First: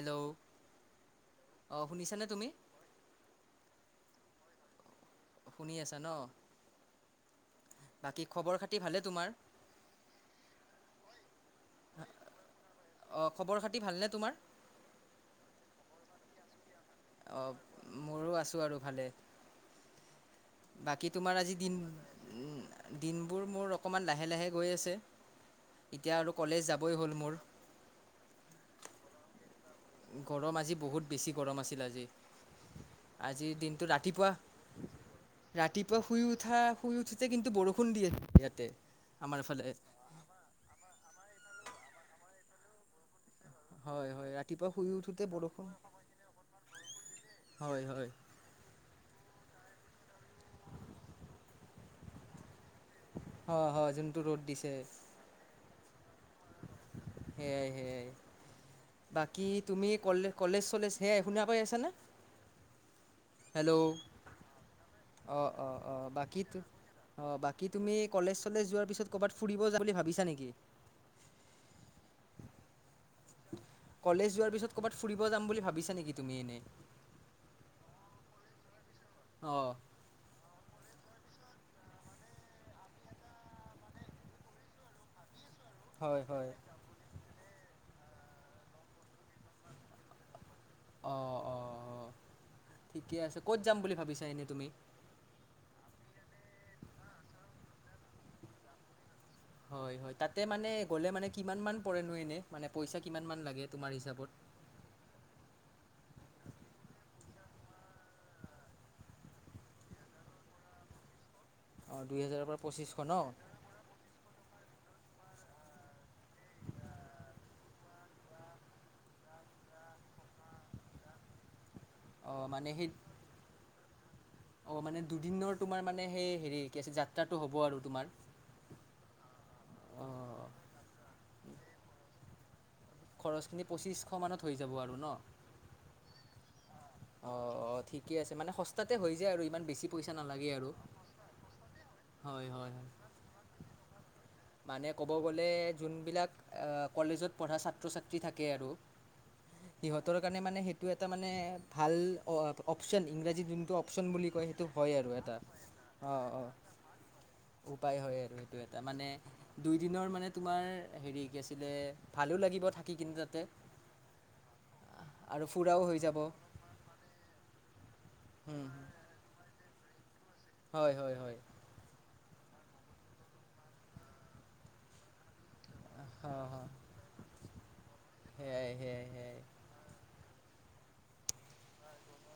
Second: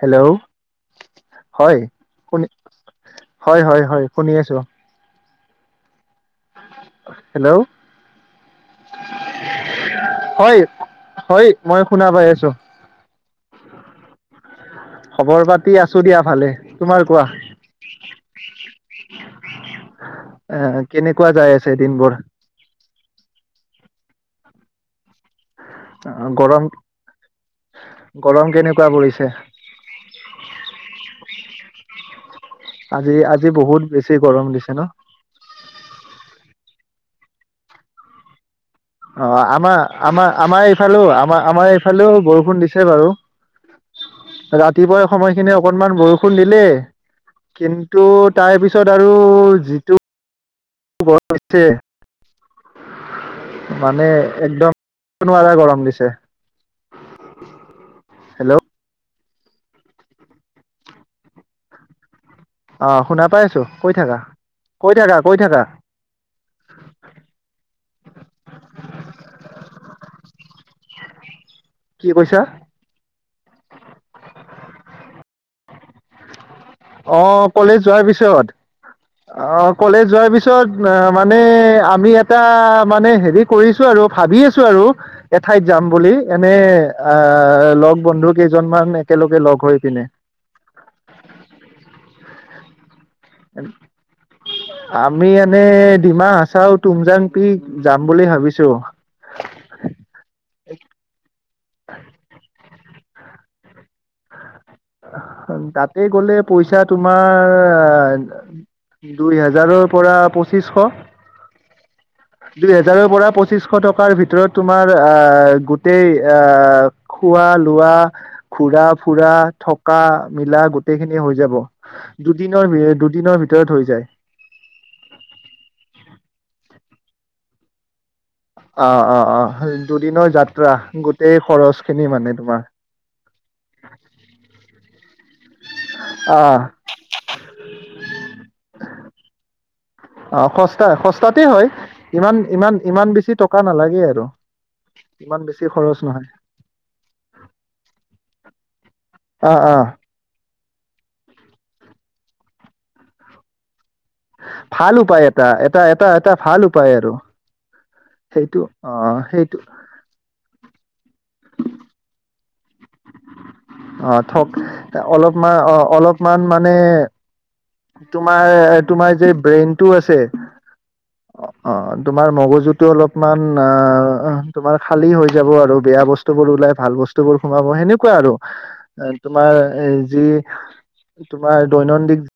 Hello হয় অঁ শুনিছানে শুনি তুমি হয় হয় হয় শুনি আছোঁ। শুনি আছা ন? হেল্ল' বাকী খবৰ খাতি ভালে তোমাৰ? হয় হয় মই শুনা পাই আছো অঁ খবৰ খাতি ভালনে তোমাৰ খবৰ পাতি আ ছো দিয়া ভালে। তোমাৰ কোৱা অ মোৰো আছো আৰু ভালে। এ বাকী কেনেকুৱা তোমাৰ যাই আজি আছে দিন দিনবোৰ উ দিনবোৰ মোৰ অকণমান লাহে লাহে গৈ আছে। এতিয়া অ আৰু কলেজ গৰম যাবই হ'ল মোৰ গৰম কেনেকুৱা পৰিছে? গৰম আজি বহুত বেছি গৰম আছিল আজি। আজি আজি আজিৰ বহুত দিনটো বেছি ৰাতিপুৱা গৰম দিছে ন? ৰাতিপুৱা শুই উঠা শুই উঠোঁতে কিন্তু বৰষুণ দিয়ে ইয়াতে। অ আমাৰ আমাৰ আমাৰ এইফালেও আমাৰ আমাৰ এইফালেও বৰষুণ দিছে বাৰু হয়। হয় ৰাতিপুৱা শুই ৰাতিপুৱাই উঠোঁতে সময়খিনি বৰষুণ অকনমান বৰষুণ দিলে। হয় কিন্তু হয় তাৰ পিছত আৰু যিটো বতৰ হৈছে। হয় হয় মানে যোনটো ৰ'দ দিছে একদম নোৱাৰা গৰম দিছে। সেইয়াই সেইয়াই। হেল্ল' বাকী তুমি কলে কলেজ চলেজ সে শুনা পাই আছানে? অহ শুনা পাই আছো কৈ থাকা। কৈ থাকা কৈ অ থাকা অ অ বাকিত অ বাকী তুমি কলেজ চলেজ যোৱাৰ পিছত ক'বাত ফুৰিব যাম বুলি ভাবিছা নেকি? কি কৈছা কলেজ যোৱাৰ পিছত ক'বাত ফুৰিব যাম বুলি ভাবিছা নেকি তুমি এনে? অ কলেজ যোৱাৰ পিছত অ অঁ কলেজ যোৱাৰ পিছত অ মানে আমি এটা মানে হেৰি কৰিছো আৰু ভাবি আছো আৰু এঠাইত যাম বুলি হয় হয় এনে আঁহ আহ লগ বন্ধু কেইজনমান একেলগে লগ হৈ পিনে। অ ঠিকে আছে ক'ত যাম বুলি ভাবিছা এনেই তুমি? আমি এনে ডিমা হাছাও তুমজাং পিক যাম বুলি ভাবিছো। কিমান মান পৰেনো? এনেই মানে পইচা কিমান মান লাগে তোমাৰ হিচাপত। তাতে গ'লে পইচা তোমাৰ দুই হাজাৰৰ পৰা পঁচিশ অঁ দুই হেজাৰৰ পৰা দুই পঁচিছশ হেজাৰৰ ন পৰা পঁচিশ টকাৰ ভিতৰত তোমাৰ আহ গোটেই আহ খোৱা লোৱা ঘুৰা ফুৰা। থকা মিলা গোটেইখিনি হৈ যাব, দুদিনৰ দুদিনৰ ভিতৰত হৈ যা অ মানে দুদিনৰ তোমাৰ মানে সেই হেৰি কি আ যাত্ৰাটো হ'ব আৰু তোমাৰ অ অ অ দুদিনৰ খৰচখিনি যাত্ৰা গোটেই খৰচ খিনি মানে তোমাৰ। খৰচখিনি পঁচিছশ মানত হৈ যাব আৰু ন? আহ অঁ। অ ঠিকে আছে মানে সস্তাতে হৈ যায় আৰু ইমান বেছি পইচা অ নালাগে আৰু সস্তা সস্তাতে হয় ইমান হয় হয়। ইমান হয় ইমান বেছি টকা নালাগে আৰু। মানে ক'ব ইমান গ'লে বেছি খৰচ নহয় যোনবিলাক কলেজত পঢ়া ছাত্ৰ ছাত্ৰী থাকে আৰু অ অ সিহঁতৰ কাৰণে মানে সেইটো এটা মানে ভাল অ অপচন, ইংৰাজী যোনটো অপচন বুলি কয় সেইটো হয় ভাল আৰু উপায় এটা এটা অ এটা অ ভাল উপায় আৰু উপায় হয় আৰু সেইটো এটা অ মানে সেইটো দুই দিনৰ মানে তোমাৰ হেৰি কি আছিলে ভালো লাগিব। থাকি কিনে তাতে অ থক আৰু অলপমান অ ফুৰাও হৈ যাব অলপমান মানে তোমাৰ তোমাৰ যে ব্ৰেইনটো আছে, হয় হয় অ তোমাৰ মগজ টো অলপমান অ তোমাৰ খালি হৈ যাব আৰু। বেয়া বস্তু বোৰ হয় ওলাই ভাল বস্তু বোৰ সোমাব সেনেকুৱা আৰু সেয়াই সেয়াই এ সেয়াই তোমাৰ এ যি তোমাৰ দৈনন্দিন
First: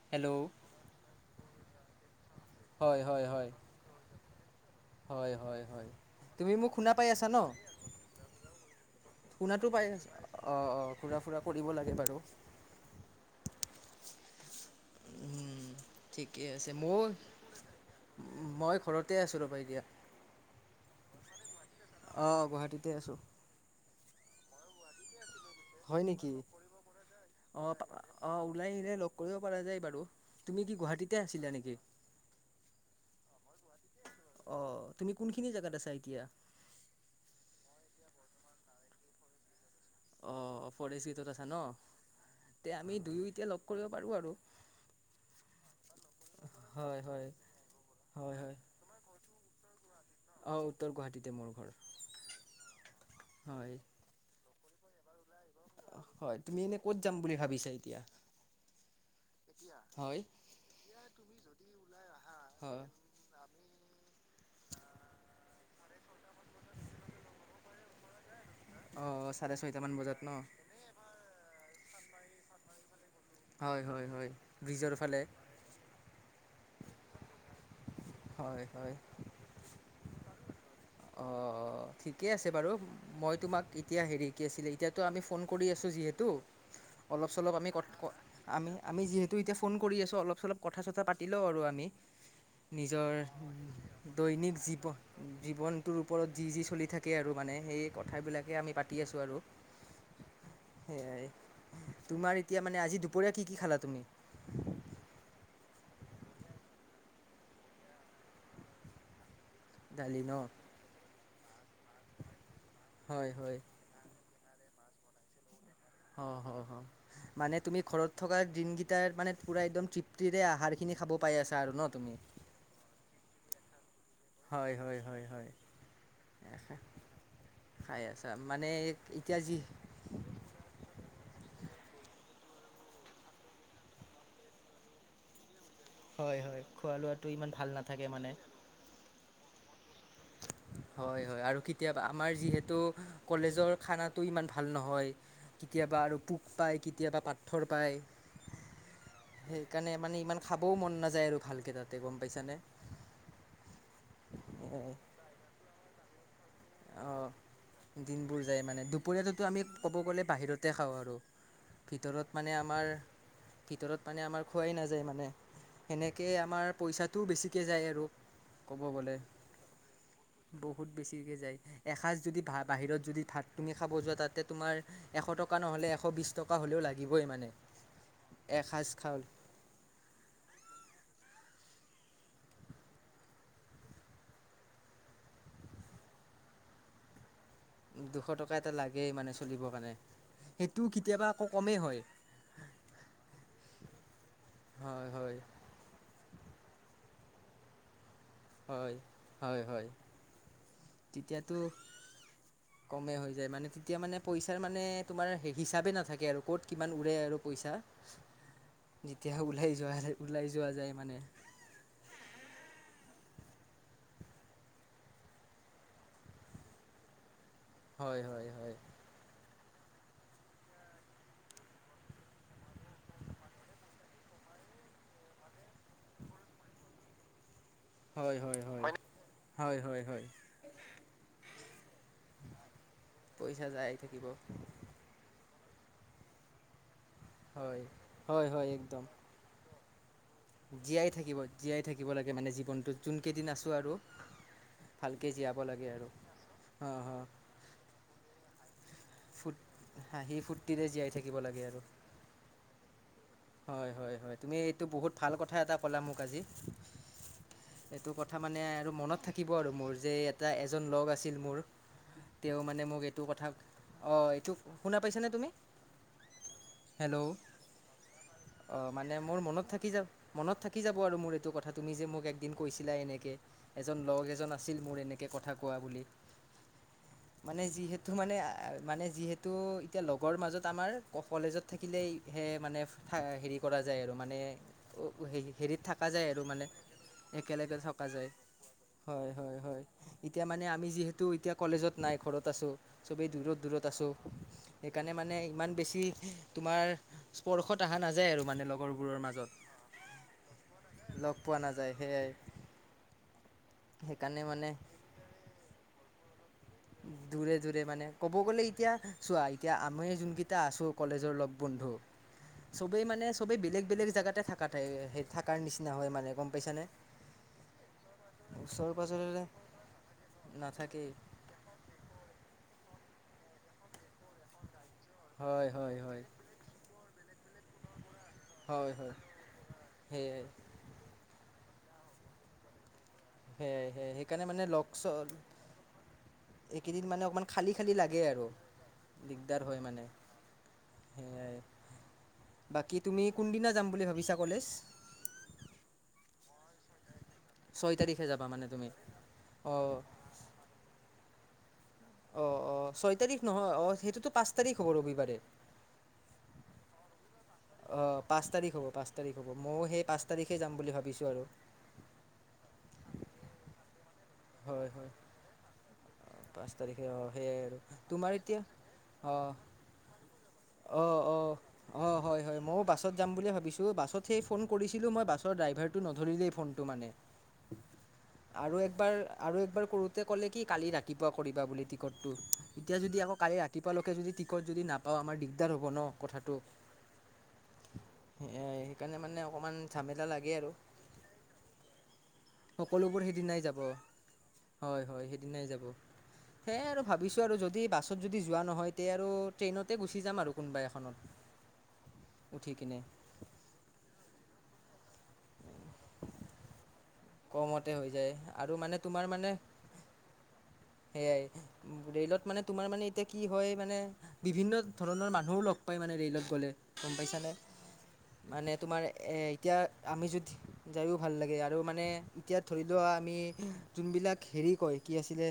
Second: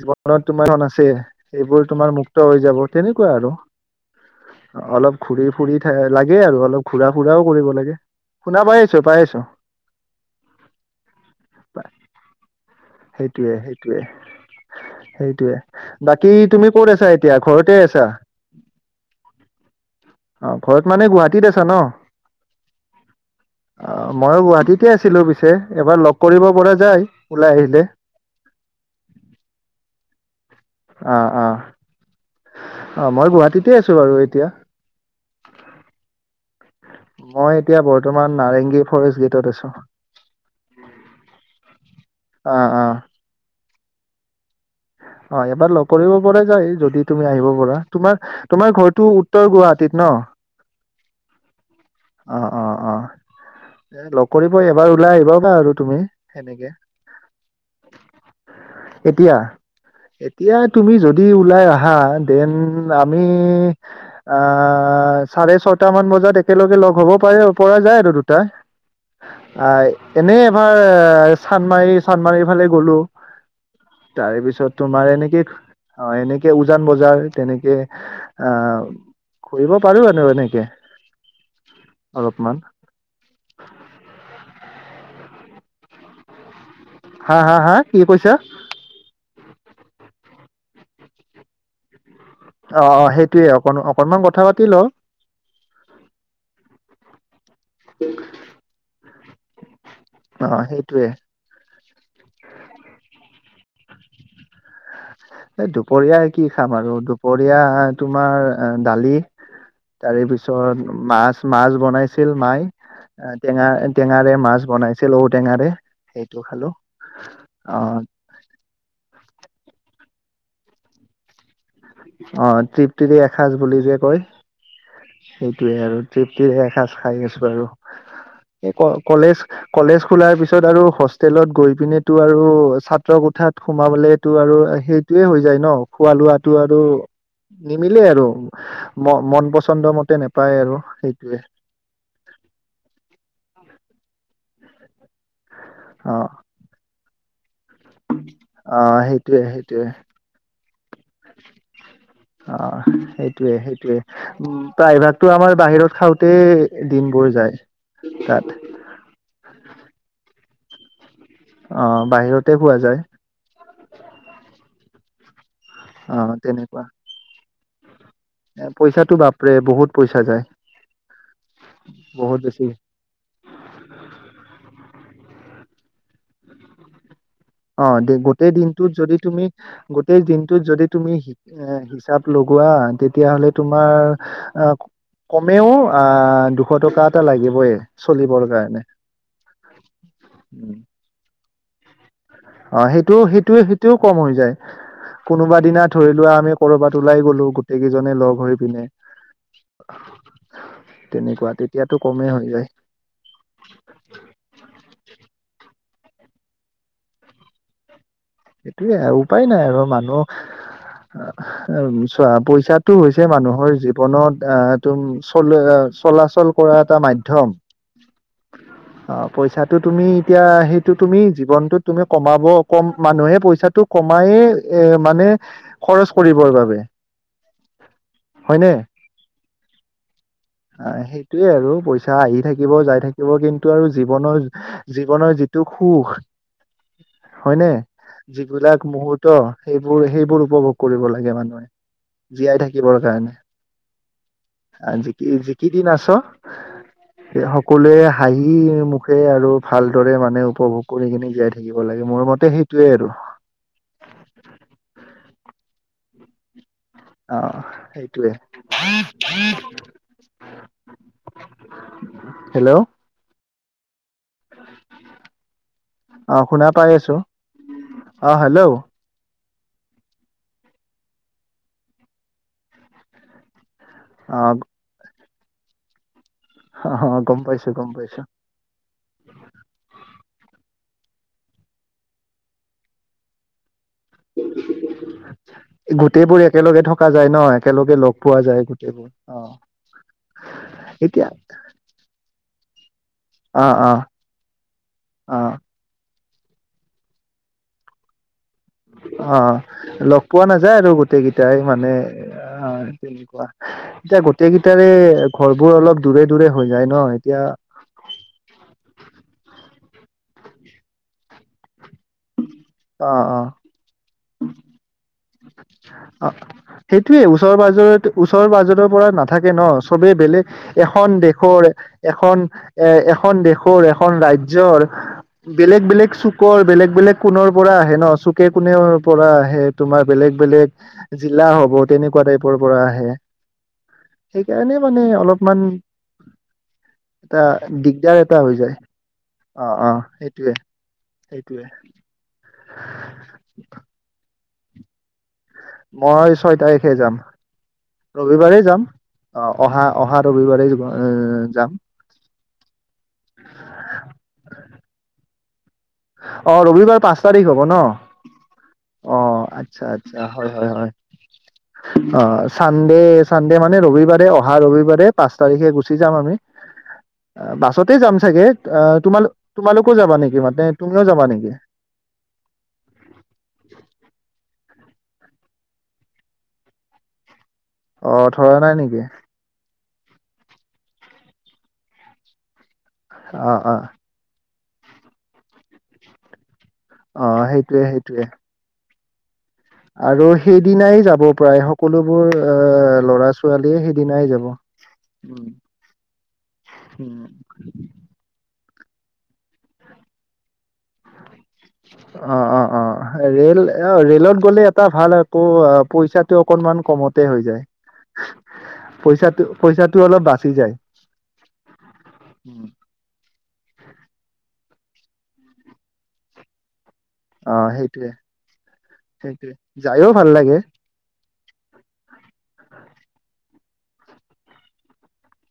জীৱনত হেল্ল' তোমাৰখন আছে সেইবোৰ তোমাৰ মুক্ত হৈ যাব হয় হয় তেনেকুৱা হয় আৰু। অ অলপ হয় ঘূৰি হয় ফুৰি হয় থ লাগে তুমি আৰু মোক অলপ শুনা পাই ঘূৰা আছা ন ফুৰাও কৰিব লাগে। শুনা পাই আছো পাই আছো শুনাটো পাই আছে অঁ অঁ ঘুৰা ফুৰা কৰিব লাগে বাৰু। সেইটোৱে সেইটোৱে। সেইটোৱে, উম বাকি ঠিকেই তুমি আছে কত ময়ো আছা এতিয়া ঘৰতে আছা। মই ঘৰতে আছোঁ ৰ'বা এতিয়া অ ঘৰত মানে গুৱাহাটীত আ আহ গুৱাহাটীতে আছো। অ মইয়ে গুৱাহাটীতে আছিলো পি হয় নেকি? ওলাই অহ আহিলে অহ ওলাই আহিলে লগ কৰিব পৰা যায় বাৰু। তুমি কি গুৱাহাটীতে অঁ আছিলা অঁ। নেকি অঁ মই গুৱাহাটীত অঁ। তুমি কোনখিনি জাগাত আছা এতিয়া? মই এতিয়া বৰ্তমান নাৰেংগী ফৰেষ্ট গেটত আছো। অ ফৰেষ্ট গেটত আছা ন, অ তে অ আমি দুয়ো এতিয়া লগ কৰিব পাৰো আৰু। [inaudible] অঁ এবাৰ লগ কৰিব পৰা যায়, হয় যদি হয় তুমি আহিব পৰা। তোমাৰ হয় হয় তোমাৰ ঘৰটো উত্তৰ গুৱাহাটীত ন? অ উত্তৰ গুৱাহাটীতে। মোৰ ঘৰ অঁ অঁ অঁ। হয় এ লগকৰিব এবাৰ ওলাই আহিব বা আৰু তুমি হয় তুমি সেনেকে। এনে ক'ত যাম বুলি ভাবিছা এতিয়া এতিয়া? হয় এতিয়া তুমি যদি ওলাই আহা দেন হয় আমি চাৰে ছটা মান বজাত একেলগে লগ হব পাৰি পৰা যায় আৰু দু তাই, অঁ চাৰে আহ ছয়টামান বজাত ন এনে এবাৰ চান্দমাৰি চান্দমাৰি ফালে গ'লো। হয় হয় হয়। তাৰে পিছত ব্ৰিজৰ তোমাৰ ফালে এনেকে অ এনেকে উজান বজাৰ তেনেকে অ ঘুৰিব পাৰো আৰু। এনেকে অ ঠিকে আছে অলপমান বাৰু। মই তোমাক এতিয়া হেৰি কি আছিলে এতিয়াতো আমি ফোন কৰি আছোঁ যিহেতু। অলপ হা চলপ হা আমি হা ক কি কৈছা আমি আমি যিহেতু এতিয়া ফোন কৰি আছোঁ অলপ চলপ কথা চথা পাতি লওঁ আৰু আমি। অঁ অঁ নিজৰ সেইটোয়ে অকণ অকনমান কথা দৈনিক পাতি লওঁ জীৱন জীৱনটোৰ ওপৰত যি যি চলি থাকে আৰু মানে সেই কথা বিলাকে আমি পাতি আছো আৰু, অ সেইটোয়ে সয়াই। তোমাৰ এতিয়া মানে আজি দুপৰীয়া কি কি খালা তুমি? এ দুপৰীয়াাই কি খাম আৰু, দুপৰীয়া তোমাৰ দালি দালি তাৰে ন? পিছত মাছ, মাছ বনাইছিল মাই, হয় হয়। টেঙা টেঙাৰে মাছ বনাইছিল ঔ টেঙাৰে। অ হ হ। মানে তুমি ঘৰত থকা দিনকেইটাত মানে পোৰা একদম তৃ প্তিৰে আহাৰ খিনি খাব পাই আছো। [unintelligible] অঁ তৃপ্তিৰে এসাঁজ বুলি যে কয় হয় হয়। হয় হয়। সেইটোয়ে আৰু তৃপ্তিৰে এসাঁজ খাই আছো আৰু। খাই আছা মানে এই ক এতিয়া কলেজ যি কলেজ খোলাৰ পিছত আৰু হোষ্টেলত। গৈ পিনেতো আৰু ছাত্ৰ কোঠাত সোমাবলেটো আৰু সেইটোয়ে হৈ যায় ন খোৱা হয় লোৱাতো। এইটো হয় আৰু খোৱা লোৱাটো ইমান ভাল নিমিলে নাথাকে আৰু মানে। ম মন পচন্দ মতে। নেপায় আৰু হয় সেইটোৱে হয় আৰু কেতিয়াবা আমাৰ যিহেতু কলেজৰ খানাত। টো ইমান ভাল নহয় কেতিয়াবা আৰু অ পোক পাই কেতিয়াবা পাথৰ। পাথৰ পাই অ সেইটোৱে সেইটোৱে সেইকাৰণে মানে ইমান খাবও মন নাযায় আৰু ভালকৈ তাত। অ সেইটোয়ে সেইটোয়ে প্ৰায়ভাগতটো আমাৰ বাহিৰত খাওঁতে। অ দিনবোৰ যায় তাৰ দিনবোৰ যায় মানে দুপৰীয়াটোতো আমি ক'ব গ'লে বাহিৰতে খাওঁ আৰু। অ' ভিতৰত বাহিৰতে মানে খোৱা আমাৰ যায় ভিতৰত মানে আমাৰ খোৱাই নাযায় মানে। সেনেকে অ' আমাৰ তেনেকুৱা পইচাটোও বেছিকে যায় আৰু। ক'ব পইচাটো গ'লে বাপৰে বহুত পইচা বহুত বেছিকৈ যায়। এসাঁজ বহুত যদি ভা বেছি বাহিৰত যদি ভাত তুমি খাব যোৱা তাতে তোমাৰ এশ। এশ টকা নহ'লে এশ বিশছ টকা হ'লেও লাগিবই মানে। অ গোটেই এসাঁজ দিনটোত যদি খাল তুমি গোটেই দিনটোত যদি তুমি। এ হিচাপ লগোৱা তেতিয়াহলে তোমাৰ অহ। কমেওঁ অ দুশ টকা এটা লাগিব। দুশ টকা এটা লাগেই মানে চলিব কাৰণে সেইটো কেতিয়াবা আকৌ কমেই হয়। অ সেইটোৱে সেইটোৱে সেইটোও কম হৈ যায় হয় হয় কোনোবা দিনা ধৰি লোৱা আমি। কৰ'বাত ওলাই গলোঁ গোটেইজনে লগ। হৈ পিনে হয় হয় হয়। তেনেকুৱা তেতিয়াতো কমেই হয়। কমে হৈ যায় মানে তেতিয়া মানে পইচাৰ মানে তোমাৰ হিচাপে নাথাকে। থাকে আৰু ক'ত কিমান উৰে আৰু পইচা। সেইটোয়ে আৰু যেতিয়া উপায় নাই ওলাই আৰু যোৱা মানুহ ওলাই যোৱা যায় মানে চোৱা পইচাটো হৈছে। এইটোয়ে মানুহৰ জীৱনত আহ তম চল চলাচল কৰা এটা মাধ্যম। হয় হয় হয়। ত তুমি এতিয়া সেইটো তুমি জীৱনতোত তুমি কমাব কম। মানুহে পইচাটো কমাই এ মানে খৰচ কৰিবৰ বাবে। হয়- হয় -হয় -হয় - হয় -হয় - হয় হয়, সেইটোয়ে আৰু পইচা আহি থাকিব যাই থাকিব পইচা কিন্তু আৰু যাই থাকিব জীৱনৰ- জীৱনৰ যিটো যিটো সুখ হয় নে হয় হয় যিবিলাক একদম মুহুৰ্ত সেইবোৰ সেই জীয়াই থাকিব -জীয়াই থাকিব লাগে মানে জীয়াই থাকিবৰ জীৱনটোত যোন কাৰণে কেইদিন আছো আৰু আহ ভাল যি কেইদিন আছ অঁ সকলোৱে হাঁহি সুখে আৰু ফুট ভালদৰে মানে উপভোগ কৰি কিনে জীয়াই থাকিব লাগে মোৰ মতে সেইটোয়ে আৰু। হয় হয় হয় তুমি এইটো বহুত ভাল কথা এটা ক'লা মোক আজি অহ এইটো কথা মানে আৰু মনত থাকিব আৰু মোৰ যে এটা এজন লগ আছিল মোৰ তেওঁ হেল্ল' মানে মোক এইটো কথা অহ, এইটো শুনা পাইছনে তুমি হেল্ল', অহ, হেল্ল', অঁ মানে মোৰ মনত থাকি যা -মনত থাকি যাব আৰু মোৰ এইটো কথা তুমি যে মোক একদিন কৈছিলা এনেকে। এজন লগ এজন আছিল মোৰ এনেকে কথা কোৱা বুলি অ গম মানে পাইছো গম যিহেতু পাইছো মানে- মানে যিহেতু এতিয়া লগৰ মাজত আমাৰ কলেজত থাকিলেই হে মানে হেৰি কৰা যায় আৰু মানে হেৰিত থাকা যায় গোটেইবোৰ আৰু মানে একেলগে থকা যায় ন একেলগে থকা লগ যায়। পোৱা গোটেইবোৰ হয় অ -হয় -হয় এতিয়া মানে আমি যিহেতু এতিয়া কলেজত নাই ঘৰত আছো চবেই দূৰত অ -দূৰত অ আছো সেইকাৰণে মানে অ ইমান বেছি তোমাৰ স্পৰ্শত আহা নাযায় আৰু। মানে লগৰবোৰৰ হা মাজত -লগ পোৱা নাযায় আৰু গোটেই লগ কেইটাই পোৱা মানে নাযায় সেয়াই অহ, তেনেকুৱা এতিয়া সেইকাৰণে গোটেই মানে কেইটাৰে ঘৰবোৰ অলপ দূৰে দূৰে হৈ যায় ন এতিয়া দূৰে -দূৰে মানে ক'ব গ'লে এতিয়া চোৱা এতিয়া আমি যোনকেইটা আছোঁ কলেজৰ লগ বন্ধু চবেই অ মানে চবেই বেলেগ- বেলেগ জেগাতে থাকা ঠাই অহ, সেইটোয়ে ওচৰ - পাজৰে - ওচৰ- পাজৰৰ পৰা নাথাকে ন' চবেই বেলেগ নাথাকেই এখন দেশৰ এখন এ এখন দেশৰ এখন ৰাজ্যৰ হয় বেলেগ- হয় বেলেগ হয় চুকৰ বেলেগ- বেলেগ কোণ পৰা আহে ন' চুকে কোনে হয় হয় পৰা আহে তোমাৰ বেলেগ সেয়াই -বেলেগ জিলা হ'ব তেনেকুৱা টাইপৰ পৰা আহে। সেয়াই- সেয়াই সেইকাৰণে মানে লগ- চগ এইকেইদিন মানে এটা অকমান খালি -খালি দিগদাৰ লাগে এটা আৰু হৈ যায় দিগদাৰ হয় মানে। সেয়াই এইটোৱে। বাকী তুমি কোনদিনা যাম বুলি ভাবিছা কলেজ? মই ছয় তাৰিখে যাম। ছয় তাৰিখে যাবা ৰবিবাৰে মানে যাম তুমি অহ অহা অঁ -অহা ৰবিবাৰে যাম। অহ - অহ ছয় তাৰিখ নহয় অহ সেইটোতো পাঁচ তাৰিখ হ'ব ৰবিবাৰে। অহ, ৰবিবাৰ পাঁচ তাৰিখ হব ন'? অহ, পাঁচ তাৰিখ হ'ব -পাঁচ অ তাৰিখ হ'ব আচ্ছা ময়ো সেই পাঁচ তাৰিখে যাম বুলি ভাবিছো আৰু। অহ, চানডে -চানডে মানে ৰবিবাৰে অহা হয় ৰবিবাৰে হয় পাঁচ তাৰিখে গুচি যাম আমি। পাঁচ তাৰিখে অঁ সেয়াই আৰু বাছতে যাম তোমাৰ চাগে এতিয়া আহ তোমালোক -তোমালোকো যাবা নেকি মানে তুমিও অহ - যাবা অহ নেকি - অহ, হয় -হয় ময়ো বাছত যাম বুলি ভাবিছো বাছত সেই ফোন কৰিছিলো মই বাছৰ ড্ৰাইভাৰটো নধৰিলে ফোনটো মানে। অ ধৰা [inaudible] নাই আৰু নেকি একবাৰ -আৰু একবাৰ কৰোতে ক'লে কি কালি ৰাত তিপুৱা কৰিবা বুলি টিকটটো এতিয়া যদি আকৌ অ কালি অ ৰাতিপুৱালৈকে যদি টি টিকট যদি নাপাওঁ আমাৰ দিগদাৰ হ'ব ন' কথাটো। অহ, সেইটোৱে -সেইটোৱে। সেকানে মানে আও আৰু সেই দিনাই যাব প্ৰায় সকলোবোৰ অহ সকলোবোৰ ল'ৰা- সেইদিনাই ছোৱালী যাব সেইদিনাই যাব হয় -হয় উম, সেইদিনাই যাব সেয়াই আৰু উম। ভাবিছো আৰু যদি বাছত যদি যোৱা নহয় তে আৰু ট্ৰেইনতে গুচি যাম আৰু। কোনোবা এখনত অ উঠি অ অ কিনে ৰেল অ ৰেলত গ'লে। টা ভাল আকৌ অ পইচাটো অকনমান কমত। হৈ যায় কমতে হৈ যায় আৰু মানে তোমাৰ পইচাটো মানে পইচাটো অলপ বাচি যায়। সেয়াই ৰেলত মানে তোমাৰ মানে এতিয়া। কি হয় মানে বিভিন্ন ধৰণৰ মানুহো লগ পায় মানে ৰে'লত গ'লে গম পাইছানে। অ সেইটোয়ে মানে তোমাৰ এ সেইটোৱে এতিয়া যায়ও ভাল আমি লাগে যদি যায়ও ভাল লাগে আৰু মানে। এতিয়া ধৰি লোৱা আমি যোনবিলাক হেৰি কয় কি আছিলে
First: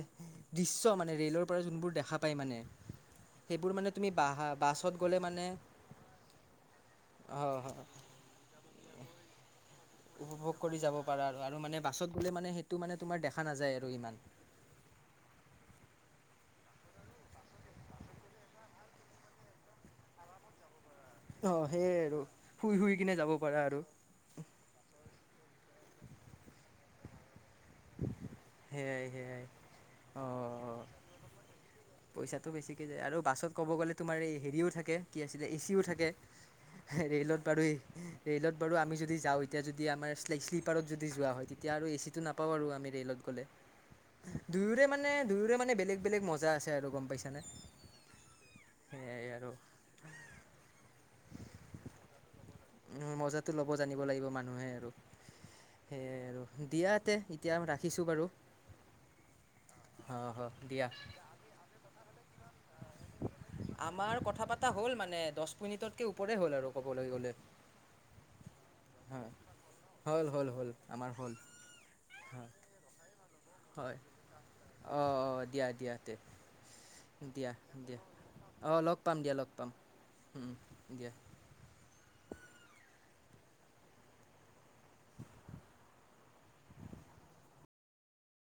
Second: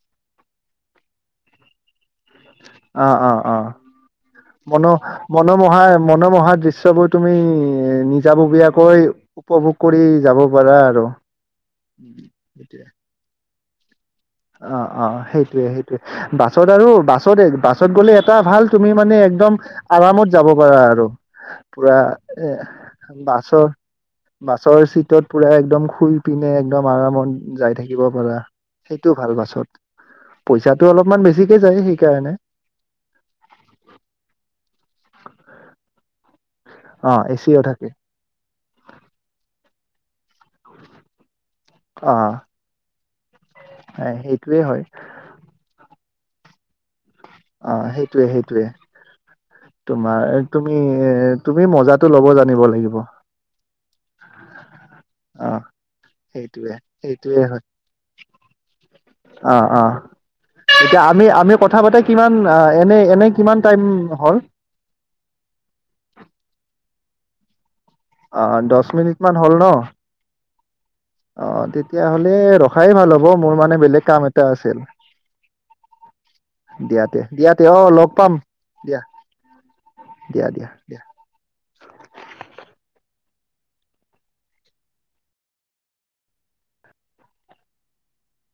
দৃশ্য মানে ৰেলৰ পৰা যোনবিলাক দেখা। পায় মানে অ অ অ সেইবোৰ মানে তুমি বা। মনো মনোমোহা মনোমোহা দৃশ্যবোৰ তুমি হয় হয় নিজাববীয়াকৈ। উপভোগ। কৰি যাব উপভোগ পাৰা কৰি যাব পাৰা আৰু আৰু মানে বাছত গ'লে মানে সেইটো মানে তোমাৰ দেখা নাযায় আৰু ইমান। অ অ সেইটোয়ে সেইটোয়ে বাছত আৰু বাছত বাছত গ'লে এটা ভাল তুমি মানে একদম আৰামত যাব পাৰা আৰু অ পুৰা সেইয়াই আৰু এ শুই শুই কিনে যাব পাৰা বাছৰ আৰু বাছৰ চিটত। পুৰা একদম শুই পিনে একদম আৰামত যাই থাকিব পাৰা সেয়াই সেইটো ভাল সেয়াই বাছত। অ পইচাটো অলপমান বেছিকে যায় সেইকাৰণে পইচাটো বেছিকে যায় আৰু বাছত ক'ব গ'লে তোমাৰ এই হেৰিও থাক- কে টি আছিলে এ চি ও থাকে অ ৰেলত বাৰো এচিও ই থাকে ৰেলত বাৰু আমি যদি যাওঁ এতিয়া যদ- টি আমাৰ শ্লিপাৰত যোৱা হয় তেতিয়া আৰু এ অ চিটো নাপ- ৰেলত গলে সেইটোয়ে হয় দুয়োৰে মানে দুয়োৰে মানে বেলেগ বেলেগ মজা আছে আৰু গম পাইছ- অ সেইটোয়ে সেইটোৱে আৰু তোমাৰ তুমি তুমি মজাটো ল'ব জানিব লাগিব। মজাটো ল'ব জানিব লাগিব মানুহে আৰু অ সেইয়াই আৰু সেইটোয়ে দিয়া তে সেইটোয়ে এতিয়া হয় ৰাখিছো বাৰু অ অ হ দিয়া এতিয়া আমি আমি কথা পাতা কিমান। অ এনে এনে কিমান টাইম আমাৰ হ'ল কথা পতা হ'ল মানে দহ মিনিটতকে ওপৰে হ'ল আৰু ক ব'লে গ'লে। অ দহ মিনিট হয় মান হ'ল ন হ'ল হ'ল হ'ল আমাৰ হ'ল অ তেতিয়াহ'লে ৰখাই ভাল হ'ব মোৰ। মানে হয় বেলেগ কাম এটা আছিল অহ অহ দিয়া দিয়া তে তে দিয়া তে অ দিয়া লগ পাম অ লগ পাম দিয়া লগ পাম। দিয়া দিয়া দিয়া